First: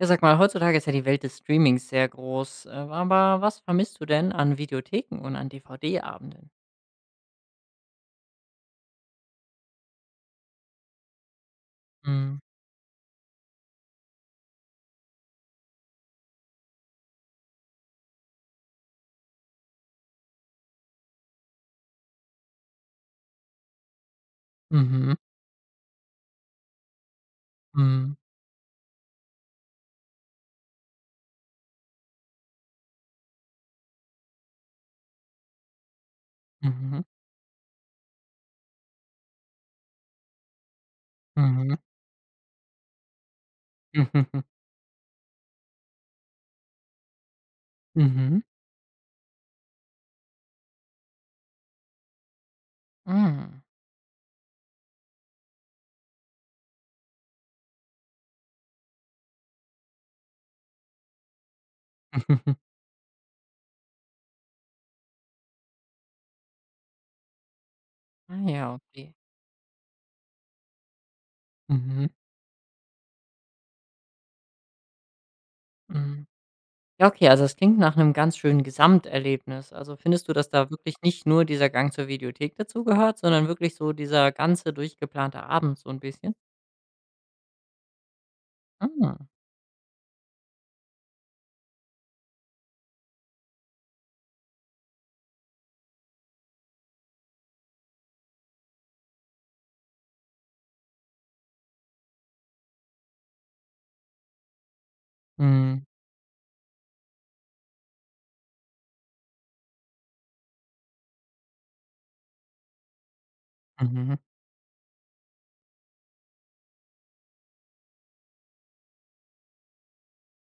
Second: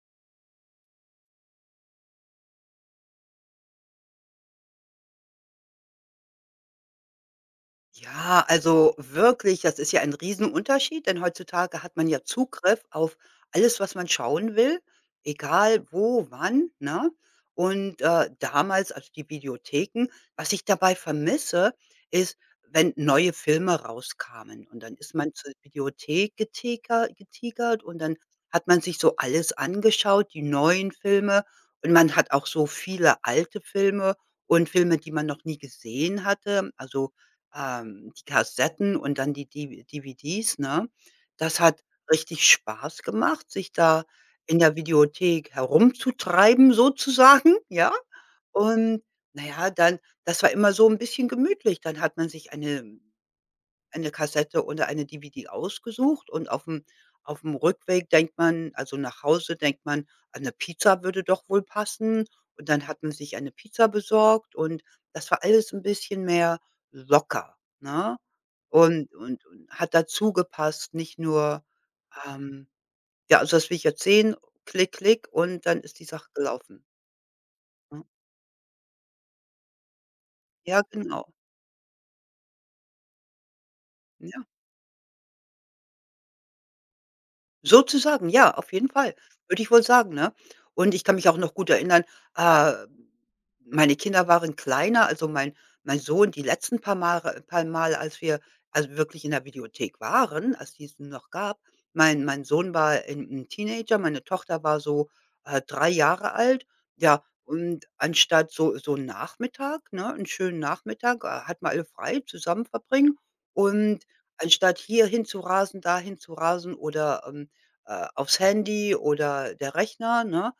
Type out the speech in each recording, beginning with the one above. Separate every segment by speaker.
Speaker 1: Ja, sag mal, heutzutage ist ja die Welt des Streamings sehr groß. Aber was vermisst du denn an Videotheken und an DVD-Abenden?
Speaker 2: Ja, also wirklich, das ist ja ein Riesenunterschied, denn heutzutage hat man ja
Speaker 1: Mhm.
Speaker 2: Zugriff auf alles, was man schauen will, egal wo, wann, ne? Und, damals, also die Videotheken, was ich dabei vermisse, ist, wenn neue Filme rauskamen und dann ist
Speaker 1: Mhm.
Speaker 2: man zur Videothek geteker getigert und
Speaker 1: Mhm.
Speaker 2: dann hat man sich so alles angeschaut, die neuen Filme, und man hat auch so viele alte Filme und Filme, die man noch nie gesehen hatte.
Speaker 1: Mhm.
Speaker 2: Also die Kassetten und dann die DV DVDs, ne? Das hat richtig Spaß gemacht, sich da
Speaker 1: Mhm.
Speaker 2: in der Videothek herumzutreiben sozusagen, ja?
Speaker 1: Mhm.
Speaker 2: Und na ja, dann, das war immer so 'n bisschen gemütlich. Dann hat man sich eine
Speaker 1: Mhm.
Speaker 2: Kassette oder eine DVD ausgesucht und auf dem Rückweg denkt man, also nach Hause, denkt man: „Eine Pizza würde doch wohl passen.“ Und dann hat man sich eine Pizza besorgt, und das war alles 'n bisschen mehr locker, ne?
Speaker 1: Ah ja, okay.
Speaker 2: Und hat dazu gepasst, nicht nur,
Speaker 1: Mhm.
Speaker 2: ähm: „Ja, also das will ich jetzt sehen. Klick, klick“, und dann ist die
Speaker 1: Mhm.
Speaker 2: Sache gelaufen,
Speaker 1: Ja, okay, also es klingt nach
Speaker 2: ne?
Speaker 1: einem ganz schönen Gesamterlebnis. Also, findest du, dass da
Speaker 2: Ja,
Speaker 1: wirklich
Speaker 2: genau.
Speaker 1: nicht nur dieser Gang zur Videothek dazugehört, sondern wirklich so dieser
Speaker 2: Ja.
Speaker 1: ganze durchgeplante Abend so ein bisschen?
Speaker 2: Sozusagen, ja, auf jeden Fall,
Speaker 1: Ah.
Speaker 2: würde ich wohl sagen, ne? Und ich kann mich auch noch gut erinnern, äh, meine Kinder waren kleiner, also mein Sohn die letzten paar Mal, als wir also wirklich in der Videothek waren, als die's noch gab. Mein Sohn war 'n Teenager, meine Tochter war so,
Speaker 1: Mhm.
Speaker 2: 3 Jahre alt. Ja, und anstatt so 'n Nachmittag, ne, 'n schönen Nachmittag, hatten wir alle frei, zusammen verbringen, und
Speaker 1: Mhm.
Speaker 2: anstatt hierhin zu rasen, dahin zu rasen oder, aufs Handy oder der Rechner, ne?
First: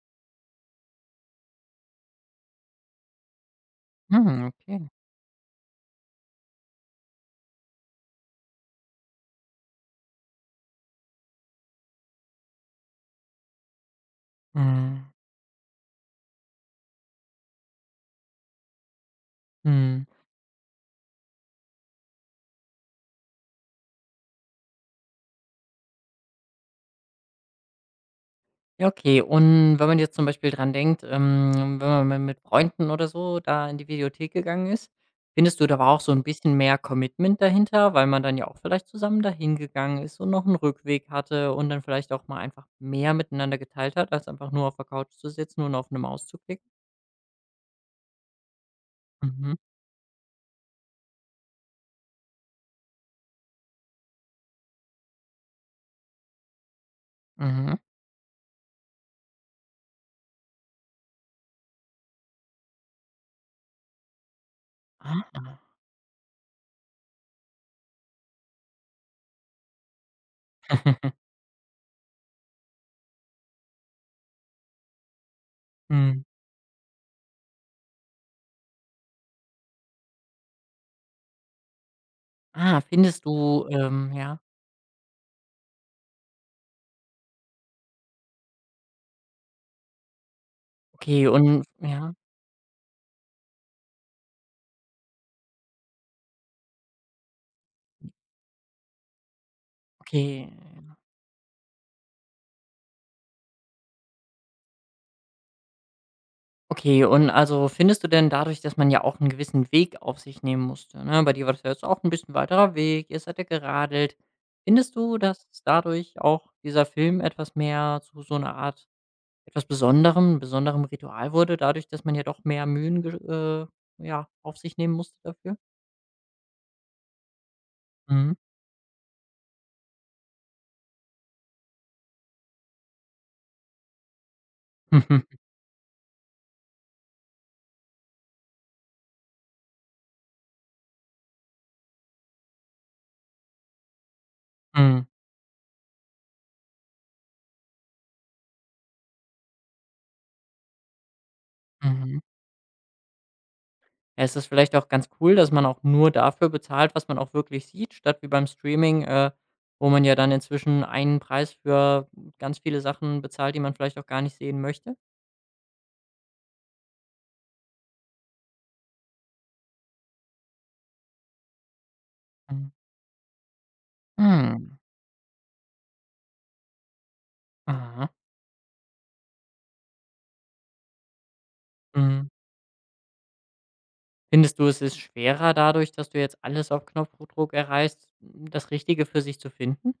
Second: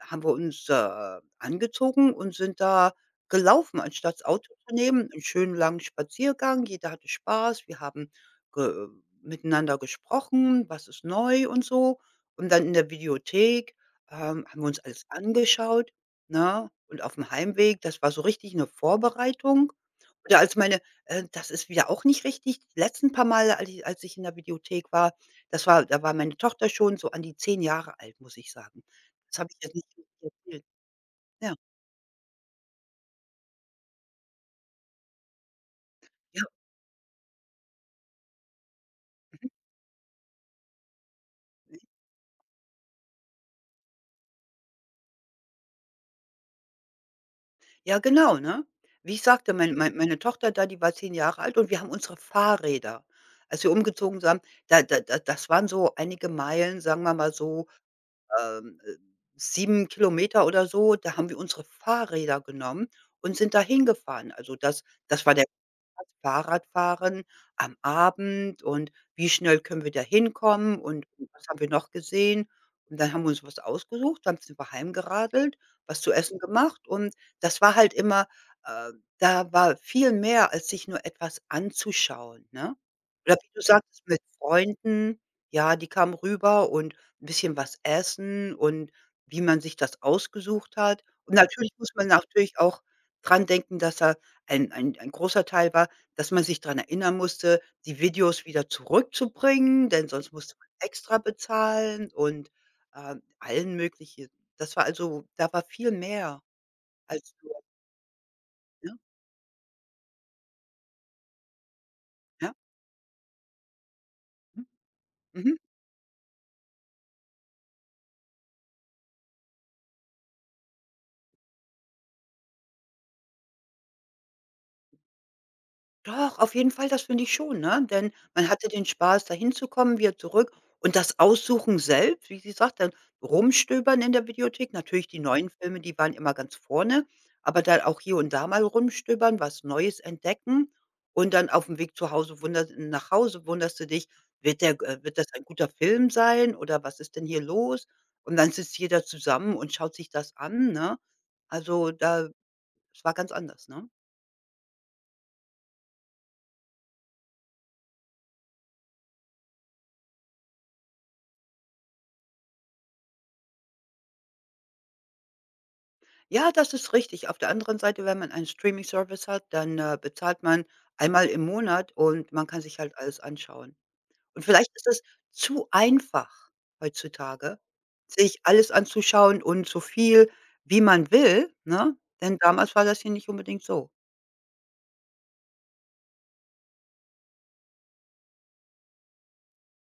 Speaker 2: Haben wir uns, angezogen und sind da gelaufen, anstatt das
Speaker 1: Mhm,
Speaker 2: Auto zu
Speaker 1: okay.
Speaker 2: nehmen, 'n schönen langen Spaziergang. Jeder hatte Spaß. Wir haben ge miteinander gesprochen, was ist neu und so. Und dann in der Videothek, haben wir uns alles
Speaker 1: Mhm.
Speaker 2: angeschaut, ne? Und auf dem Heimweg, das war so richtig eine Vorbereitung.
Speaker 1: Mhm.
Speaker 2: Oder als meine, das ist wieder auch nicht richtig. Die letzten paar Male, als ich in der Videothek war, das war da war meine Tochter schon so an die 10 Jahre alt, muss ich sagen.
Speaker 1: Ja, okay.
Speaker 2: Das habe ich ihr
Speaker 1: Und wenn
Speaker 2: nicht
Speaker 1: man jetzt zum
Speaker 2: wirklich
Speaker 1: Beispiel
Speaker 2: erzählt.
Speaker 1: dran denkt,
Speaker 2: Ja,
Speaker 1: wenn man mal mit Freunden oder so da in die Videothek gegangen ist, findest du, da war auch so ein
Speaker 2: ja,
Speaker 1: bisschen mehr Commitment dahinter, weil man dann ja auch vielleicht zusammen
Speaker 2: mhm.
Speaker 1: dahin gegangen ist und noch einen Rückweg hatte und dann vielleicht auch mal einfach mehr miteinander geteilt hat, als einfach nur auf der Couch zu sitzen und auf 'ne Maus zu klicken?
Speaker 2: Ja, genau, ne? Wie ich sagte,
Speaker 1: Mhm,
Speaker 2: meine Tochter da, die war 10 Jahre alt, und wir haben unsere Fahrräder, als wir umgezogen sind, da da da das waren so einige Meilen, sagen wir mal so,
Speaker 1: mhm.
Speaker 2: ähm, äh, 7 km oder so, da haben wir unsere Fahrräder genommen und sind da hingefahren. Also, das war
Speaker 1: Ah.
Speaker 2: der Fahrradfahren am Abend und wie schnell können wir da hinkommen und was haben wir noch gesehen? Und dann haben wir uns was ausgesucht, dann sind wir heimgeradelt, was zu
Speaker 1: Mhm.
Speaker 2: essen gemacht, und das war halt immer, äh, da war viel mehr, als sich nur etwas anzuschauen, ne?
Speaker 1: Ah, findest
Speaker 2: Oder wie du
Speaker 1: du,
Speaker 2: sagtest, mit
Speaker 1: ja,
Speaker 2: Freunden, ja, die kamen rüber und 'n bisschen was essen und wie man sich das ausgesucht hat.
Speaker 1: okay
Speaker 2: Und
Speaker 1: und
Speaker 2: natürlich muss man
Speaker 1: ja,
Speaker 2: natürlich auch dran denken, dass da ein großer Teil war, dass man sich dran erinnern musste, die Videos wieder zurückzubringen, denn sonst
Speaker 1: okay.
Speaker 2: musste man extra bezahlen und, allen mögliche, das war also da war viel mehr
Speaker 1: Okay, und
Speaker 2: als nur,
Speaker 1: also findest du denn dadurch, dass man
Speaker 2: ne?
Speaker 1: ja auch einen gewissen Weg auf sich nehmen musste, ne? Bei dir war das ja jetzt auch ein bisschen
Speaker 2: Ja?
Speaker 1: weiterer Weg, ihr seid ja geradelt.
Speaker 2: Mhm.
Speaker 1: Findest du, dass
Speaker 2: Mhm.
Speaker 1: dadurch auch dieser Film etwas mehr zu so einer Art etwas Besonderem besonderem Ritual wurde, dadurch, dass man ja doch mehr Mühen ge ja, auf sich nehmen musste dafür?
Speaker 2: Doch, auf jeden Fall, das finde ich schon, ne? Denn
Speaker 1: Mhm.
Speaker 2: man hatte den Spaß, da hinzukommen, wieder zurück, und das Aussuchen selbst, wie sie sagt, dann rumstöbern in der Videothek. Natürlich die neuen Filme, die waren immer ganz vorne, aber dann auch hier und da mal rumstöbern, was Neues entdecken, und dann auf dem Weg zu Hause wunder nach Hause wunderst du dich: „Wird der,
Speaker 1: Mhm.
Speaker 2: wird das ein guter Film sein oder was ist denn hier los?“ Und dann sitzt jeder zusammen und schaut sich das an, ne? Also,
Speaker 1: Mhm.
Speaker 2: da es war ganz anders, ne?
Speaker 1: Ja, es ist vielleicht auch ganz cool, dass man auch nur dafür bezahlt, was man auch wirklich sieht, statt wie beim Streaming, wo man ja dann inzwischen einen Preis für ganz viele Sachen bezahlt, die man vielleicht auch gar nicht sehen möchte?
Speaker 2: Ja, das ist richtig. Auf der anderen Seite, wenn man einen Streaming-Service hat, dann, bezahlt man einmal im Monat und man kann
Speaker 1: Mhm.
Speaker 2: sich halt alles anschauen. Und vielleicht
Speaker 1: Mhm.
Speaker 2: ist es zu einfach heutzutage,
Speaker 1: Aha.
Speaker 2: sich alles anzuschauen und so viel, wie man will, ne?
Speaker 1: Mhm.
Speaker 2: Denn damals war das hier nicht unbedingt so.
Speaker 1: Findest du, es ist schwerer dadurch, dass du jetzt alles auf Knopfdruck erreichst, das Richtige für sich zu finden?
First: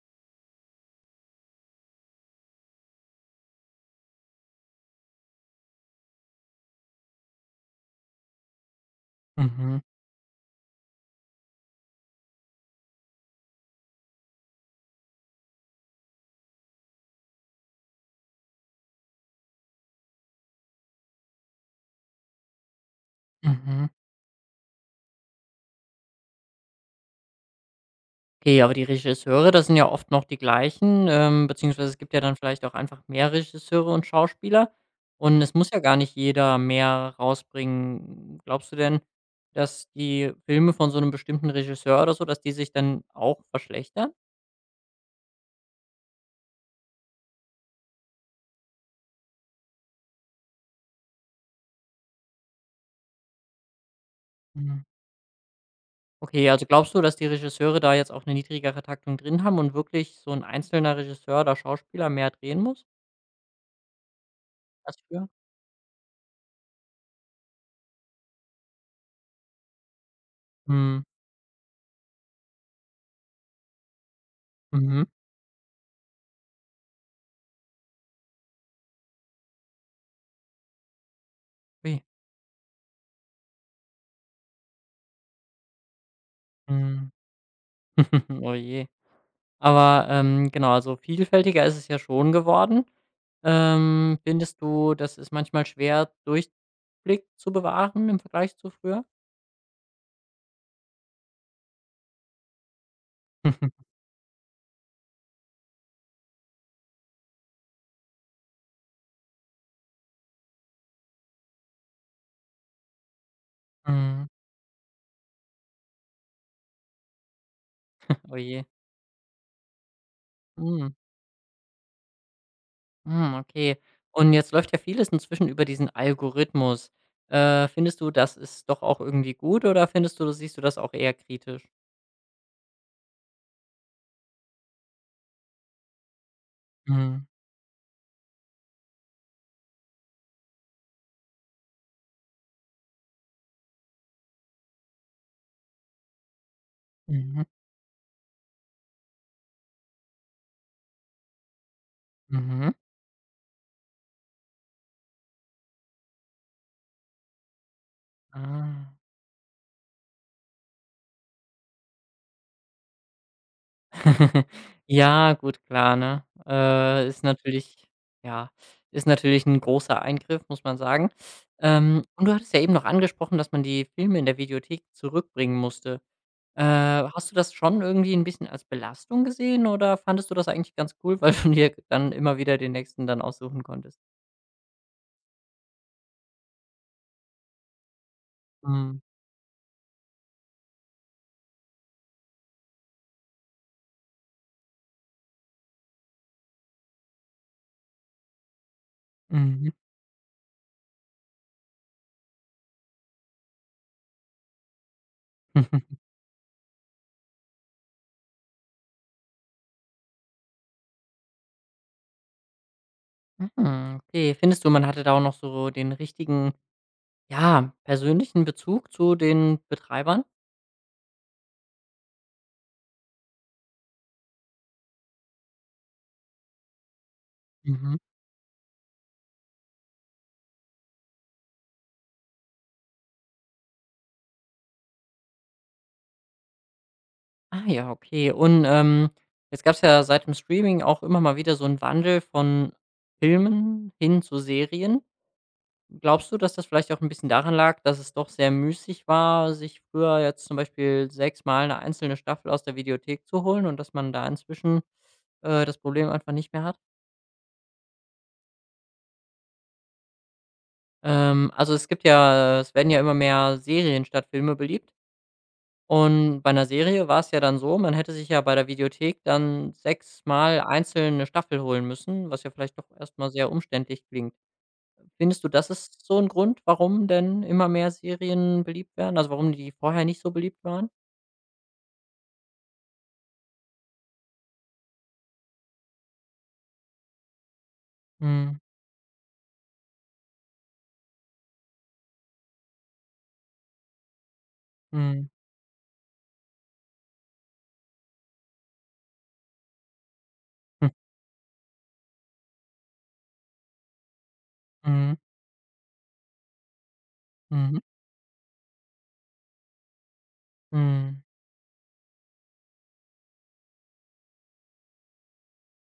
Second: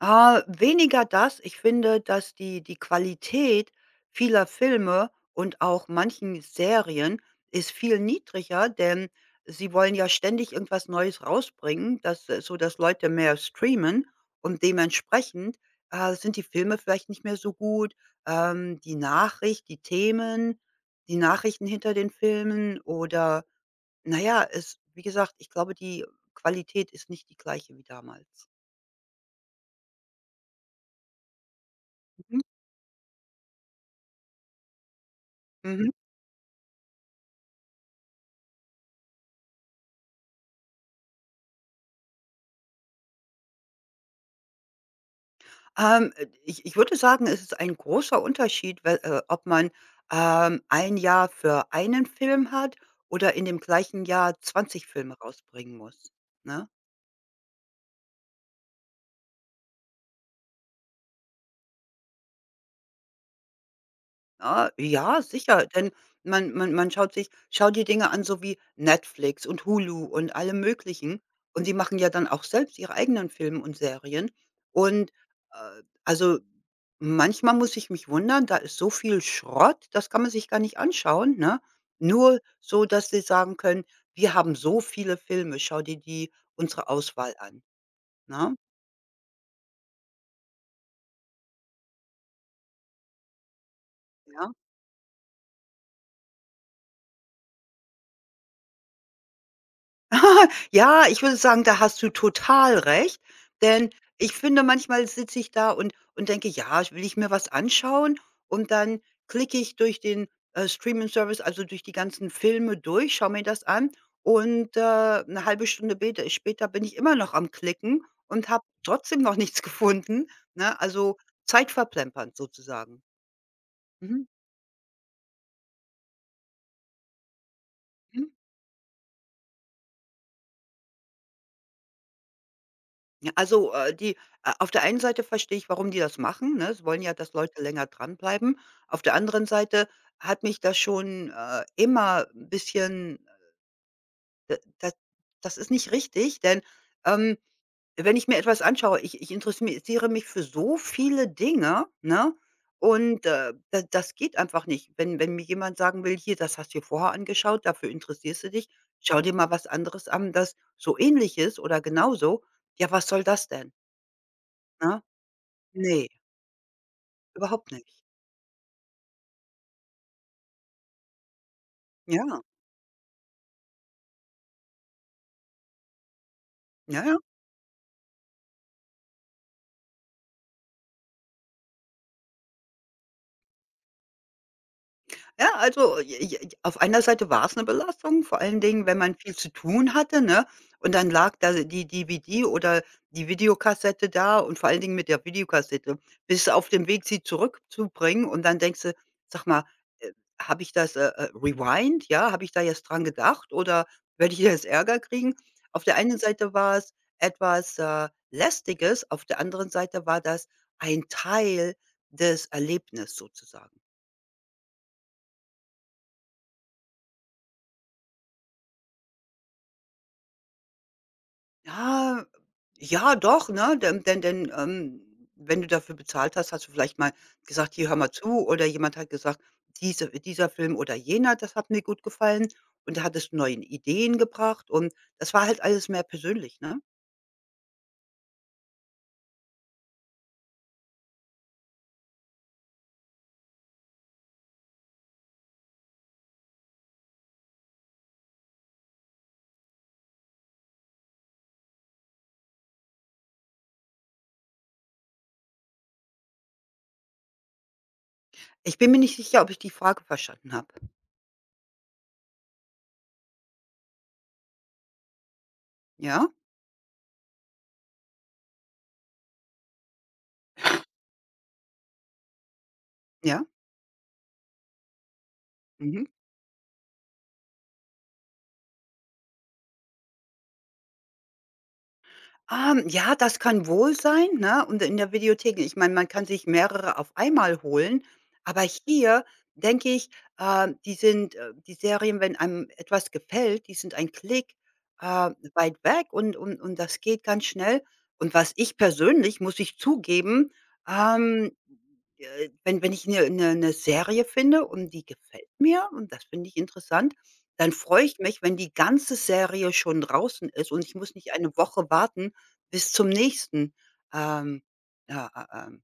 Speaker 2: Ah, weniger das. Ich finde, dass die Qualität vieler Filme und auch manchen Serien ist viel niedriger, denn sie
Speaker 1: Mhm.
Speaker 2: wollen ja ständig irgendwas Neues rausbringen, dass, so dass Leute mehr streamen, und dementsprechend, sind die Filme vielleicht nicht mehr so gut. Die Nachricht, die Themen, die Nachrichten hinter den Filmen oder
Speaker 1: Mhm.
Speaker 2: na ja, es, wie gesagt, ich glaube, die Qualität ist nicht die gleiche wie damals.
Speaker 1: Okay, aber die Regisseure, das sind ja oft noch die gleichen, beziehungsweise es gibt ja dann
Speaker 2: Mhm.
Speaker 1: vielleicht auch einfach mehr Regisseure und Schauspieler. Und es muss ja
Speaker 2: Mhm.
Speaker 1: gar nicht jeder mehr rausbringen. Glaubst du denn, dass die Filme von so einem bestimmten Regisseur oder so dass die sich dann auch verschlechtern?
Speaker 2: Ich würde sagen, es ist ein großer Unterschied, we ob man, 1 Jahr für einen Film hat oder in dem gleichen Jahr
Speaker 1: Mhm.
Speaker 2: 20 Filme rausbringen muss,
Speaker 1: Okay, also
Speaker 2: ne?
Speaker 1: glaubst du, dass die Regisseure da jetzt auch eine niedrigere Taktung drin haben und wirklich so ein einzelner Regisseur oder Schauspieler mehr drehen muss
Speaker 2: Ah,
Speaker 1: als
Speaker 2: ja,
Speaker 1: früher?
Speaker 2: sicher, denn man man man schaut sich schaut die Dinge an, so wie Netflix und Hulu und alle
Speaker 1: Mhm.
Speaker 2: möglichen. Und die machen ja dann auch selbst ihre eigenen Filme und Serien.
Speaker 1: Mhm.
Speaker 2: Und, also, manchmal muss ich mich wundern, da ist so viel Schrott, das kann man sich gar nicht anschauen, ne?
Speaker 1: Ui.
Speaker 2: Nur so, dass sie sagen können: „Wir haben so viele Filme, schau dir die unsere
Speaker 1: Mhm.
Speaker 2: Auswahl an“,
Speaker 1: Oh
Speaker 2: ne?
Speaker 1: je. Aber, genau, also vielfältiger ist es ja schon geworden.
Speaker 2: Ja.
Speaker 1: Findest du, das ist manchmal schwer, Durchblick zu bewahren im Vergleich zu früher?
Speaker 2: Ja, ich würde sagen, da hast du total recht, denn ich finde, manchmal sitze ich da und denke: „Ja, will ich mir was anschauen?“ Und dann klicke ich durch den, Streaming Service, also durch die ganzen Filme durch, schaue mir das an,
Speaker 1: Mhm.
Speaker 2: und, 'ne halbe Stunde bete später bin ich immer noch am Klicken
Speaker 1: Oh
Speaker 2: und
Speaker 1: je.
Speaker 2: habe trotzdem noch nichts gefunden, ne?
Speaker 1: Mhm.
Speaker 2: Also, Zeit verplempert sozusagen.
Speaker 1: Mhm, okay.
Speaker 2: Mhm.
Speaker 1: Und jetzt läuft ja vieles inzwischen über diesen Algorithmus. Findest du,
Speaker 2: Mhm.
Speaker 1: das ist doch auch irgendwie gut oder findest du siehst du das auch eher kritisch?
Speaker 2: Ja, also, die auf der einen Seite verstehe ich, warum die das machen, ne? Sie wollen ja,
Speaker 1: Mhm.
Speaker 2: dass Leute länger dranbleiben. Auf der anderen Seite hat mich das schon, immer 'n bisschen, d das das ist nicht richtig, denn, ähm,
Speaker 1: Mhm.
Speaker 2: wenn ich mir etwas anschaue, ich interessiere mich für so viele Dinge, ne?
Speaker 1: Mhm.
Speaker 2: Und, da das geht einfach nicht. Wenn mir jemand sagen will: „Hier, das hast du dir vorher angeschaut, dafür interessierst du dich.
Speaker 1: Ah.
Speaker 2: Schau dir mal was anderes an, das so ähnlich ist oder genauso.“ Ja, was soll das denn, ne?
Speaker 1: Ja, gut, klar,
Speaker 2: Ne,
Speaker 1: ne? Ist
Speaker 2: überhaupt
Speaker 1: natürlich
Speaker 2: nicht.
Speaker 1: ja, ist natürlich ein großer Eingriff, muss man sagen.
Speaker 2: Ja,
Speaker 1: Und du hattest ja eben noch angesprochen, dass man die Filme in der Videothek zurückbringen musste. Äh,
Speaker 2: ja, ja.
Speaker 1: Hast du das schon irgendwie ein bisschen als Belastung gesehen oder fandest du das eigentlich ganz cool, weil du dir dann immer wieder den nächsten dann aussuchen konntest?
Speaker 2: Ja, also, j j auf einer Seite war es eine Belastung, vor allen Dingen,
Speaker 1: Mhm.
Speaker 2: wenn man viel zu tun hatte, ne? Und dann lag da die DVD oder die Videokassette da, und vor allen Dingen mit der Videokassette bis auf dem Weg, sie zurückzubringen, und dann denkst du: „Sag mal,
Speaker 1: Mhm.
Speaker 2: äh, habe ich das, rewind, ja? Habe ich da jetzt dran gedacht oder werde ich jetzt Ärger kriegen?“ Auf der einen Seite war es etwas, Lästiges, auf der anderen Seite war das ein Teil des Erlebnisses sozusagen.
Speaker 1: Mhm, okay. Findest du, man hatte da auch noch so den richtigen, ja, persönlichen Bezug zu den Betreibern?
Speaker 2: Ja, ja, doch, ne? Denn, wenn du dafür bezahlt hast, hast du vielleicht mal gesagt: „Hier,
Speaker 1: Mhm.
Speaker 2: hör mal zu.“ Oder jemand hat gesagt: Dieser Film oder jener, das hat mir gut gefallen.“ Und da hattest du neue Ideen gebracht, und das war halt alles mehr persönlich, ne?
Speaker 1: Ah ja, okay. Und, jetzt gab es ja seit dem Streaming auch immer mal wieder so einen Wandel von Filmen hin zu Serien. Glaubst du, dass das vielleicht auch ein bisschen daran lag, dass es doch sehr müßig war, sich früher jetzt zum Beispiel sechsmal eine einzelne Staffel aus der Videothek zu holen und dass man da inzwischen, das Problem einfach nicht mehr hat?
Speaker 2: Ich bin mir nicht sicher, ob ich die Frage verstanden habe.
Speaker 1: Also, es werden ja immer mehr Serien statt Filme beliebt.
Speaker 2: Ja?
Speaker 1: Und bei einer Serie war es ja dann so, man hätte sich ja bei der Videothek dann sechsmal einzeln 'ne Staffel holen müssen, was ja vielleicht doch erst mal
Speaker 2: Ja?
Speaker 1: sehr umständlich klingt. Findest du, das ist
Speaker 2: Mhm.
Speaker 1: so 'n Grund, warum denn immer mehr Serien beliebt werden? Also, warum die vorher nicht so beliebt waren?
Speaker 2: Ja, das kann wohl sein, ne? Und in der Videothek, ich meine, man kann sich mehrere auf einmal holen,
Speaker 1: Mhm,
Speaker 2: aber hier denke ich, die Serien, wenn einem etwas gefällt, die sind ein Klick,
Speaker 1: mhm,
Speaker 2: weit weg, und das geht ganz schnell. Und was ich persönlich, muss ich zugeben,
Speaker 1: hm,
Speaker 2: ähm, wenn ich eine 'ne 'ne 'ne Serie finde und die
Speaker 1: mhm,
Speaker 2: gefällt mir und das finde ich interessant, dann
Speaker 1: mhm,
Speaker 2: freue ich mich, wenn die ganze Serie schon draußen ist und ich muss
Speaker 1: mhm.
Speaker 2: nicht eine Woche warten, bis zum nächsten, ähm, ja, äh, ähm,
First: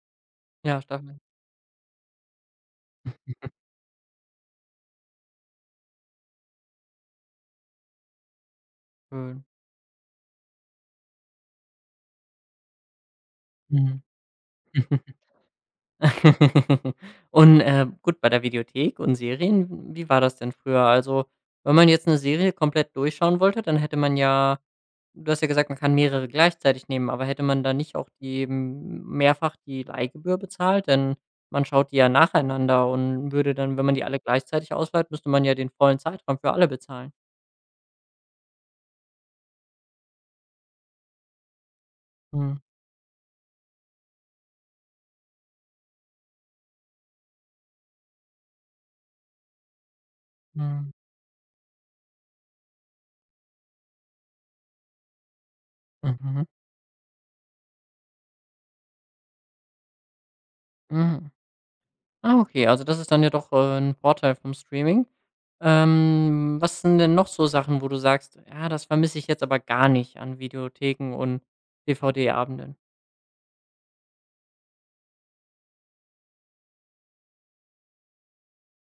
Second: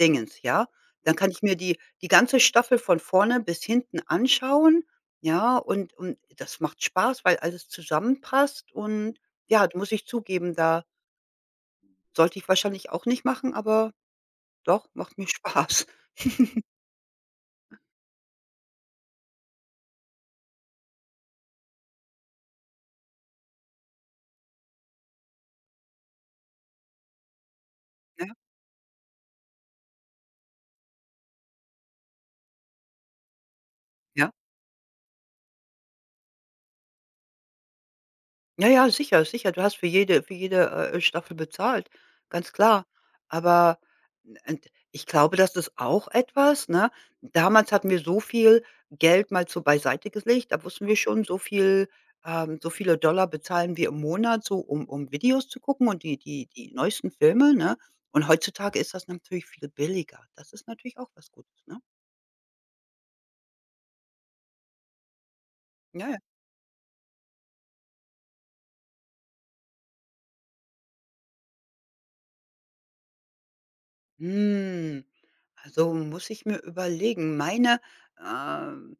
Speaker 2: Dingens, ja?
Speaker 1: Ja,
Speaker 2: Dann
Speaker 1: Staffeln.
Speaker 2: kann ich mir die ganze Staffel von vorne bis hinten anschauen, ja? Und das macht Spaß, weil alles zusammenpasst und,
Speaker 1: Schön.
Speaker 2: ja, muss ich zugeben, da sollte ich wahrscheinlich auch nicht machen, aber
Speaker 1: Mhm.
Speaker 2: doch, macht mir Spaß,
Speaker 1: Und, gut, bei der Videothek und Serien, wie war das denn früher? Also, wenn man jetzt 'ne Serie komplett durchschauen wollte, dann hätte man ja Du hast ja gesagt, man kann mehrere gleichzeitig nehmen, aber hätte man da nicht auch
Speaker 2: ne?
Speaker 1: die m mehrfach die Leihgebühr bezahlt? Denn man schaut die ja nacheinander und würde dann, wenn man die alle
Speaker 2: Ja.
Speaker 1: gleichzeitig ausleiht, müsste man ja den vollen Zeitraum für alle bezahlen.
Speaker 2: Ja, ja, sicher, sicher. Du hast für jede Staffel bezahlt, ganz
Speaker 1: Mhm,
Speaker 2: klar. Aber n- und ich glaube, das ist auch etwas, ne? Damals hatten wir so viel Geld mal so beiseite gelegt, da wussten
Speaker 1: mhm,
Speaker 2: wir schon, so viel, so viele Dollar bezahlen wir im Monat so, um Videos zu gucken und
Speaker 1: mhm,
Speaker 2: die neuesten Filme, ne? Und heutzutage ist das natürlich viel billiger. Das ist natürlich auch
Speaker 1: mhm.
Speaker 2: was Gutes, ne?
Speaker 1: Ah, okay, also das ist dann ja doch, 'n Vorteil vom Streaming.
Speaker 2: Ja, ja.
Speaker 1: Was sind denn noch so Sachen, wo du sagst: „Ja, das vermisse ich jetzt aber gar nicht an Videotheken und DVD-Abenden?“
Speaker 2: Hm, also muss ich mir überlegen, meine, ähm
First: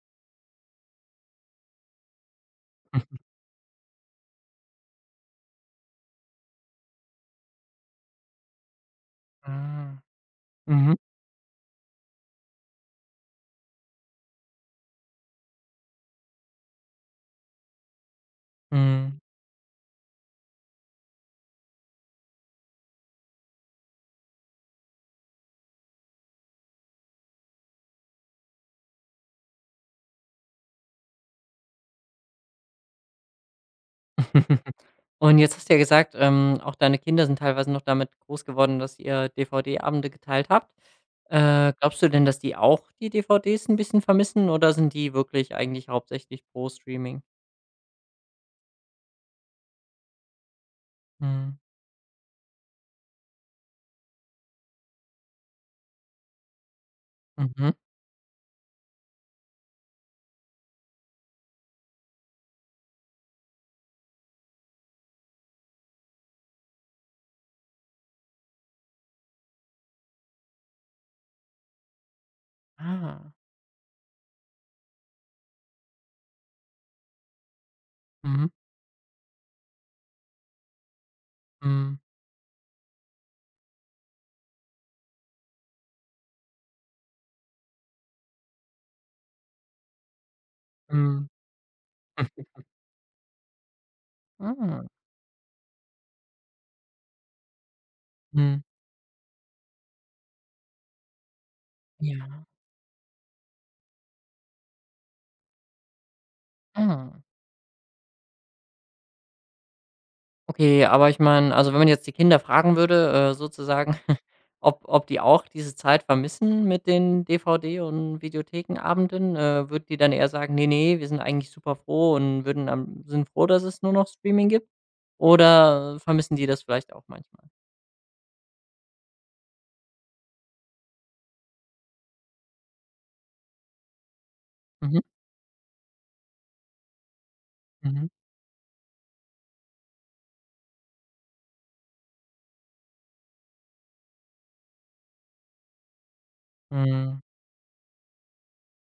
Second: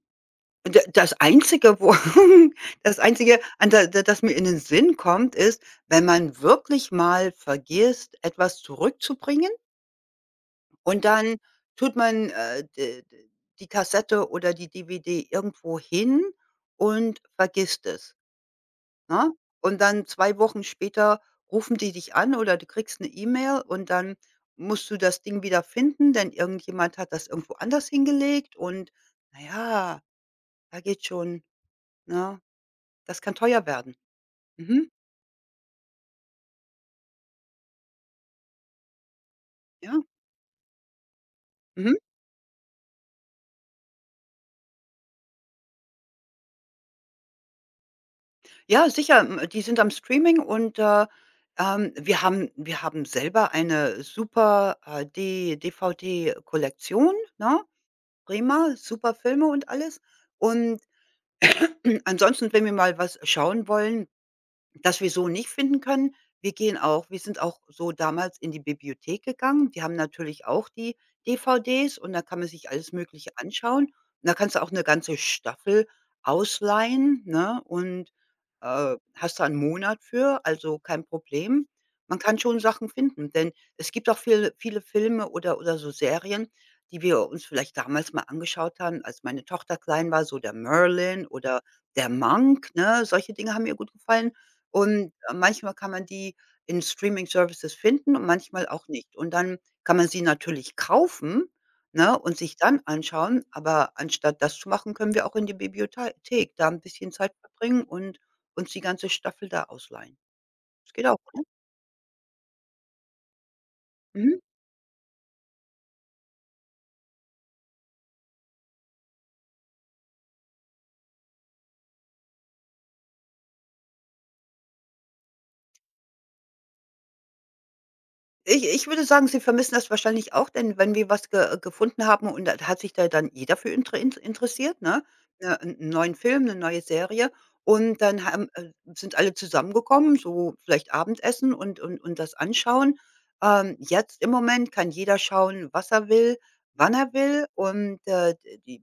Speaker 2: D das Einzige, wo das Einzige, an da da das mir in den Sinn kommt, ist, wenn man wirklich mal vergisst, etwas zurückzubringen,
Speaker 1: Ah, mhm,
Speaker 2: und dann tut man, d d die Kassette oder die DVD irgendwo hin und vergisst es,
Speaker 1: mhm.
Speaker 2: ne? Und dann 2 Wochen später rufen die dich an oder du kriegst 'ne E-Mail, und dann musst du das Ding wieder finden, denn irgendjemand hat das irgendwo anders hingelegt, und na ja, da geht schon, ne? Das kann teuer werden. Mhm.
Speaker 1: Und jetzt hast du ja gesagt, auch deine Kinder sind teilweise noch damit groß geworden, dass ihr
Speaker 2: Ja.
Speaker 1: DVD-Abende geteilt habt.
Speaker 2: Mhm.
Speaker 1: Glaubst du denn, dass die auch die DVDs ein bisschen vermissen oder sind die wirklich eigentlich hauptsächlich pro Streaming?
Speaker 2: Ja, sicher, hm, die sind am Streaming, und,
Speaker 1: Mhm.
Speaker 2: wir haben selber eine super, D V D Kollektion, ne?
Speaker 1: Mhm.
Speaker 2: Prima, super Filme und alles. Und ansonsten, wenn wir mal was schauen wollen, das wir so nicht finden können. Wir sind auch so damals in die Bibliothek gegangen. Die haben natürlich auch die DVDs und da kann man sich alles Mögliche
Speaker 1: Ah.
Speaker 2: anschauen. Und da kannst du auch eine ganze Staffel ausleihen, ne, und,
Speaker 1: Mhm.
Speaker 2: hast da 1 Monat für, also kein Problem.
Speaker 1: Mhm.
Speaker 2: Man kann schon Sachen finden, denn es gibt auch viele Filme oder so Serien, die wir uns vielleicht damals mal angeschaut haben, als meine Tochter klein war, so der „Merlin“
Speaker 1: Mhm.
Speaker 2: oder der „Monk“, ne? Solche Dinge haben ihr gut gefallen.
Speaker 1: Ah.
Speaker 2: Und, manchmal kann man die in Streaming-Services finden und
Speaker 1: Mhm.
Speaker 2: manchmal auch nicht. Und dann kann man sie natürlich kaufen, ne, und
Speaker 1: Ja.
Speaker 2: sich dann anschauen, aber anstatt das zu machen, können wir auch in die Bibliothek da ein bisschen
Speaker 1: Ah.
Speaker 2: Zeit verbringen und uns die ganze Staffel da ausleihen.
Speaker 1: Okay,
Speaker 2: Das geht
Speaker 1: aber ich
Speaker 2: auch, ne?
Speaker 1: meine, also wenn man jetzt die Kinder fragen würde, sozusagen,
Speaker 2: Mhm.
Speaker 1: ob die auch diese Zeit vermissen mit den DVD und Videothekenabenden, würden die dann eher sagen: nee, nee, wir sind eigentlich super froh und würden am sind froh, dass es nur noch Streaming gibt?“ Oder vermissen die das vielleicht auch manchmal?
Speaker 2: Ich würde sagen, sie vermissen das wahrscheinlich auch, denn wenn wir was ge gefunden haben und da hat sich da dann jeder für interessiert,
Speaker 1: Mhm,
Speaker 2: ne? Ne, 'n neuen Film, 'ne neue Serie, und
Speaker 1: mhm.
Speaker 2: dann haben, sind alle zusammengekommen, so vielleicht Abendessen und das anschauen. Jetzt im Moment kann jeder schauen, was er will, wann er
Speaker 1: Mhm,
Speaker 2: will, und, d die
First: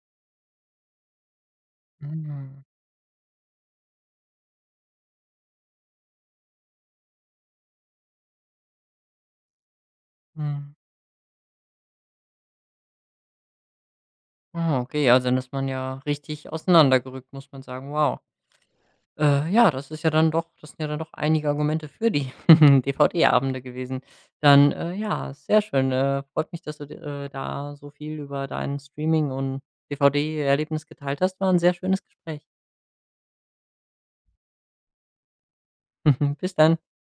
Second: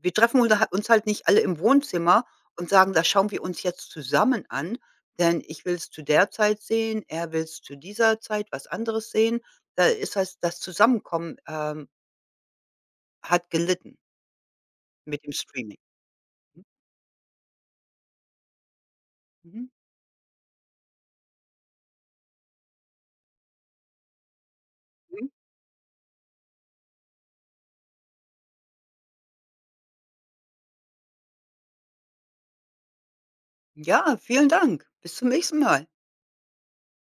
Speaker 2: wir treffen uns ha uns halt nicht alle im Wohnzimmer
Speaker 1: mhm,
Speaker 2: und sagen: „Das schauen wir uns jetzt zusammen an“, denn ich will es zu der Zeit sehen, er will es zu dieser Zeit was anderes sehen. Da ist das
Speaker 1: mhm.
Speaker 2: Zusammenkommen, hat gelitten
Speaker 1: Ah, okay, also
Speaker 2: mit dem
Speaker 1: dann ist man
Speaker 2: Streaming.
Speaker 1: ja richtig
Speaker 2: Mhm,
Speaker 1: auseinandergerückt, muss man sagen. Wow.
Speaker 2: mhm,
Speaker 1: Ja, das ist ja dann doch das sind ja dann doch einige Argumente für die DVD-Abende gewesen. Dann,
Speaker 2: mhm.
Speaker 1: ja, sehr schön. Freut mich, dass du d da so viel über dein Streaming und DVD-Erlebnis geteilt hast. War ein sehr schönes Gespräch.
Speaker 2: Ja, vielen Dank. Bis zum nächsten Mal.
Speaker 1: Bis dann.